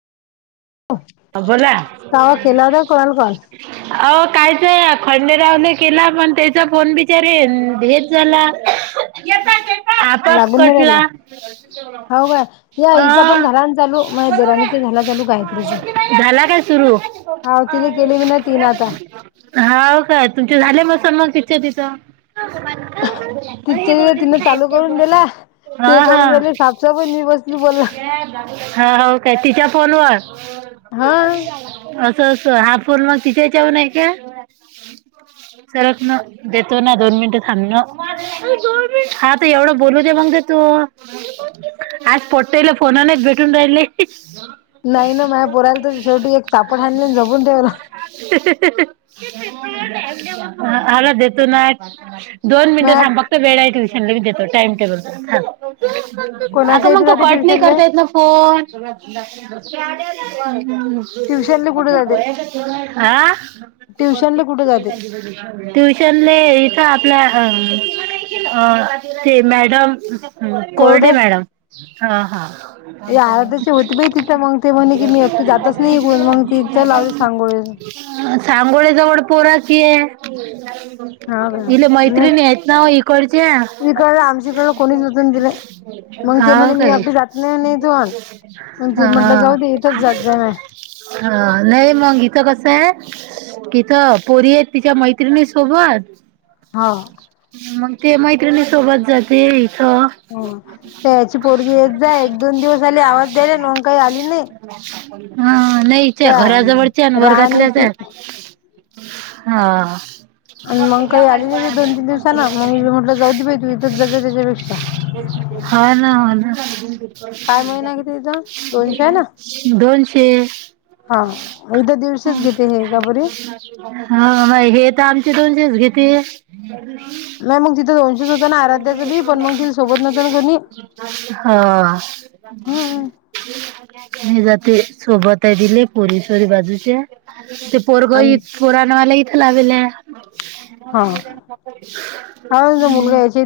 ह बोला कावा केला होता कोणाला कॉल अ कायच आहे खंडेराव न केला पण त्याचा फोन बिचारे हेच झाला. येतोय येतोय आपोआप लागून नाही राहिला कटला अ. मग देराणीच झाला चालू काय? झाला काय सुरू? हाव तिला केली मी ना तीन आता हाव काय तुमचे झाले [unintelligible] तिथं तिच्या तिनं चालू करून दिला [unintelligible] हा ते हा करून राहिले साफसाफ आणि मी बसली बोलला [unintelligible] हा हो काय तिच्या फोनवर हा असं असं हा फोन मग तिथेच्यावरन नाही काय? [inaudible] सरकण देतो ना दोन मिनिटं थांबण हा तर एवढं बोलुदे मग दे तू [inaudible] आज [unintelligible] फोन नाही भेटून राहिले. नाही ना माझ्या पोराला तर शेवटी एक सापट हाणली आणि झपून ठेवला. आला देतो ना. दोन मिनट माझ्या थांब फक्त वेळा ट्युशनलाी देतो टाइम टेबल अग कोणाच्या मग इथे तो जाते कट नाही ट्युशनले करता येत ना फोन. [unintelligible] आ ट्युशनले कुठे जाते ट्युशनले कुठे जाते ट्युशनले इत आपल्या अ ते मॅडम ह कोरडे मॅडम हा हा. आराध्याची होती बाई तिथं मग ते म्हणे की मी एकटी जातच नाही इकडून मग तिथ लावले सांगोळेला. सांगोळे जवळ पोरा अशी हे हा का इल् मैत्रिन नाही हेत ना इकडचे इकडं आमच्याकडं कोणीच नव्हतं दिले मग ते हाव म्हणे मी काय एकटी जात नाही म्हणे इथून मग ते म्हटलं हा. जाऊ दे इथंच जात जाय माय हा नई मग हित कसय हिथं पोरी आहेत तिच्या मैत्रिणी सोबत हाव. मग ते मैत्रिणी सोबत जाते इथं. तयाची पोरगी येत जाय, एक दोन दिवस आली आवाज द्याला ना मग काही आली नाही. हा नाही त्या घराजवळच्या आणि वर्गातल्याच राहण्याची आहेत. हा- हा. आणि मग काही आली नाही ती दोन-तीन दिवसांन. मग म्हटलं जाऊदेत बाई तू इथंच जात जा त्याच्यापेक्षा. हा ना, होना. काय महिना किती तिथं, दोनशे आहे ना. दोनशे. हा इथ दीडशेच घेते, हे का बरे. हा मग हे तर आमचे दोन दिवस घेते. नाही मग तिथं दोनशेच होतं ना आराध्याचं बी पण मग तिला सोबत नव्हतं ना कोणी [unintelligible] हां. हम्म मी जाते सोबत, आहे दिले पोरी सोरी बाजूच्या, ते पोरग आम पुराना वाला इथ लावीले. हा आमचा मुलगा याची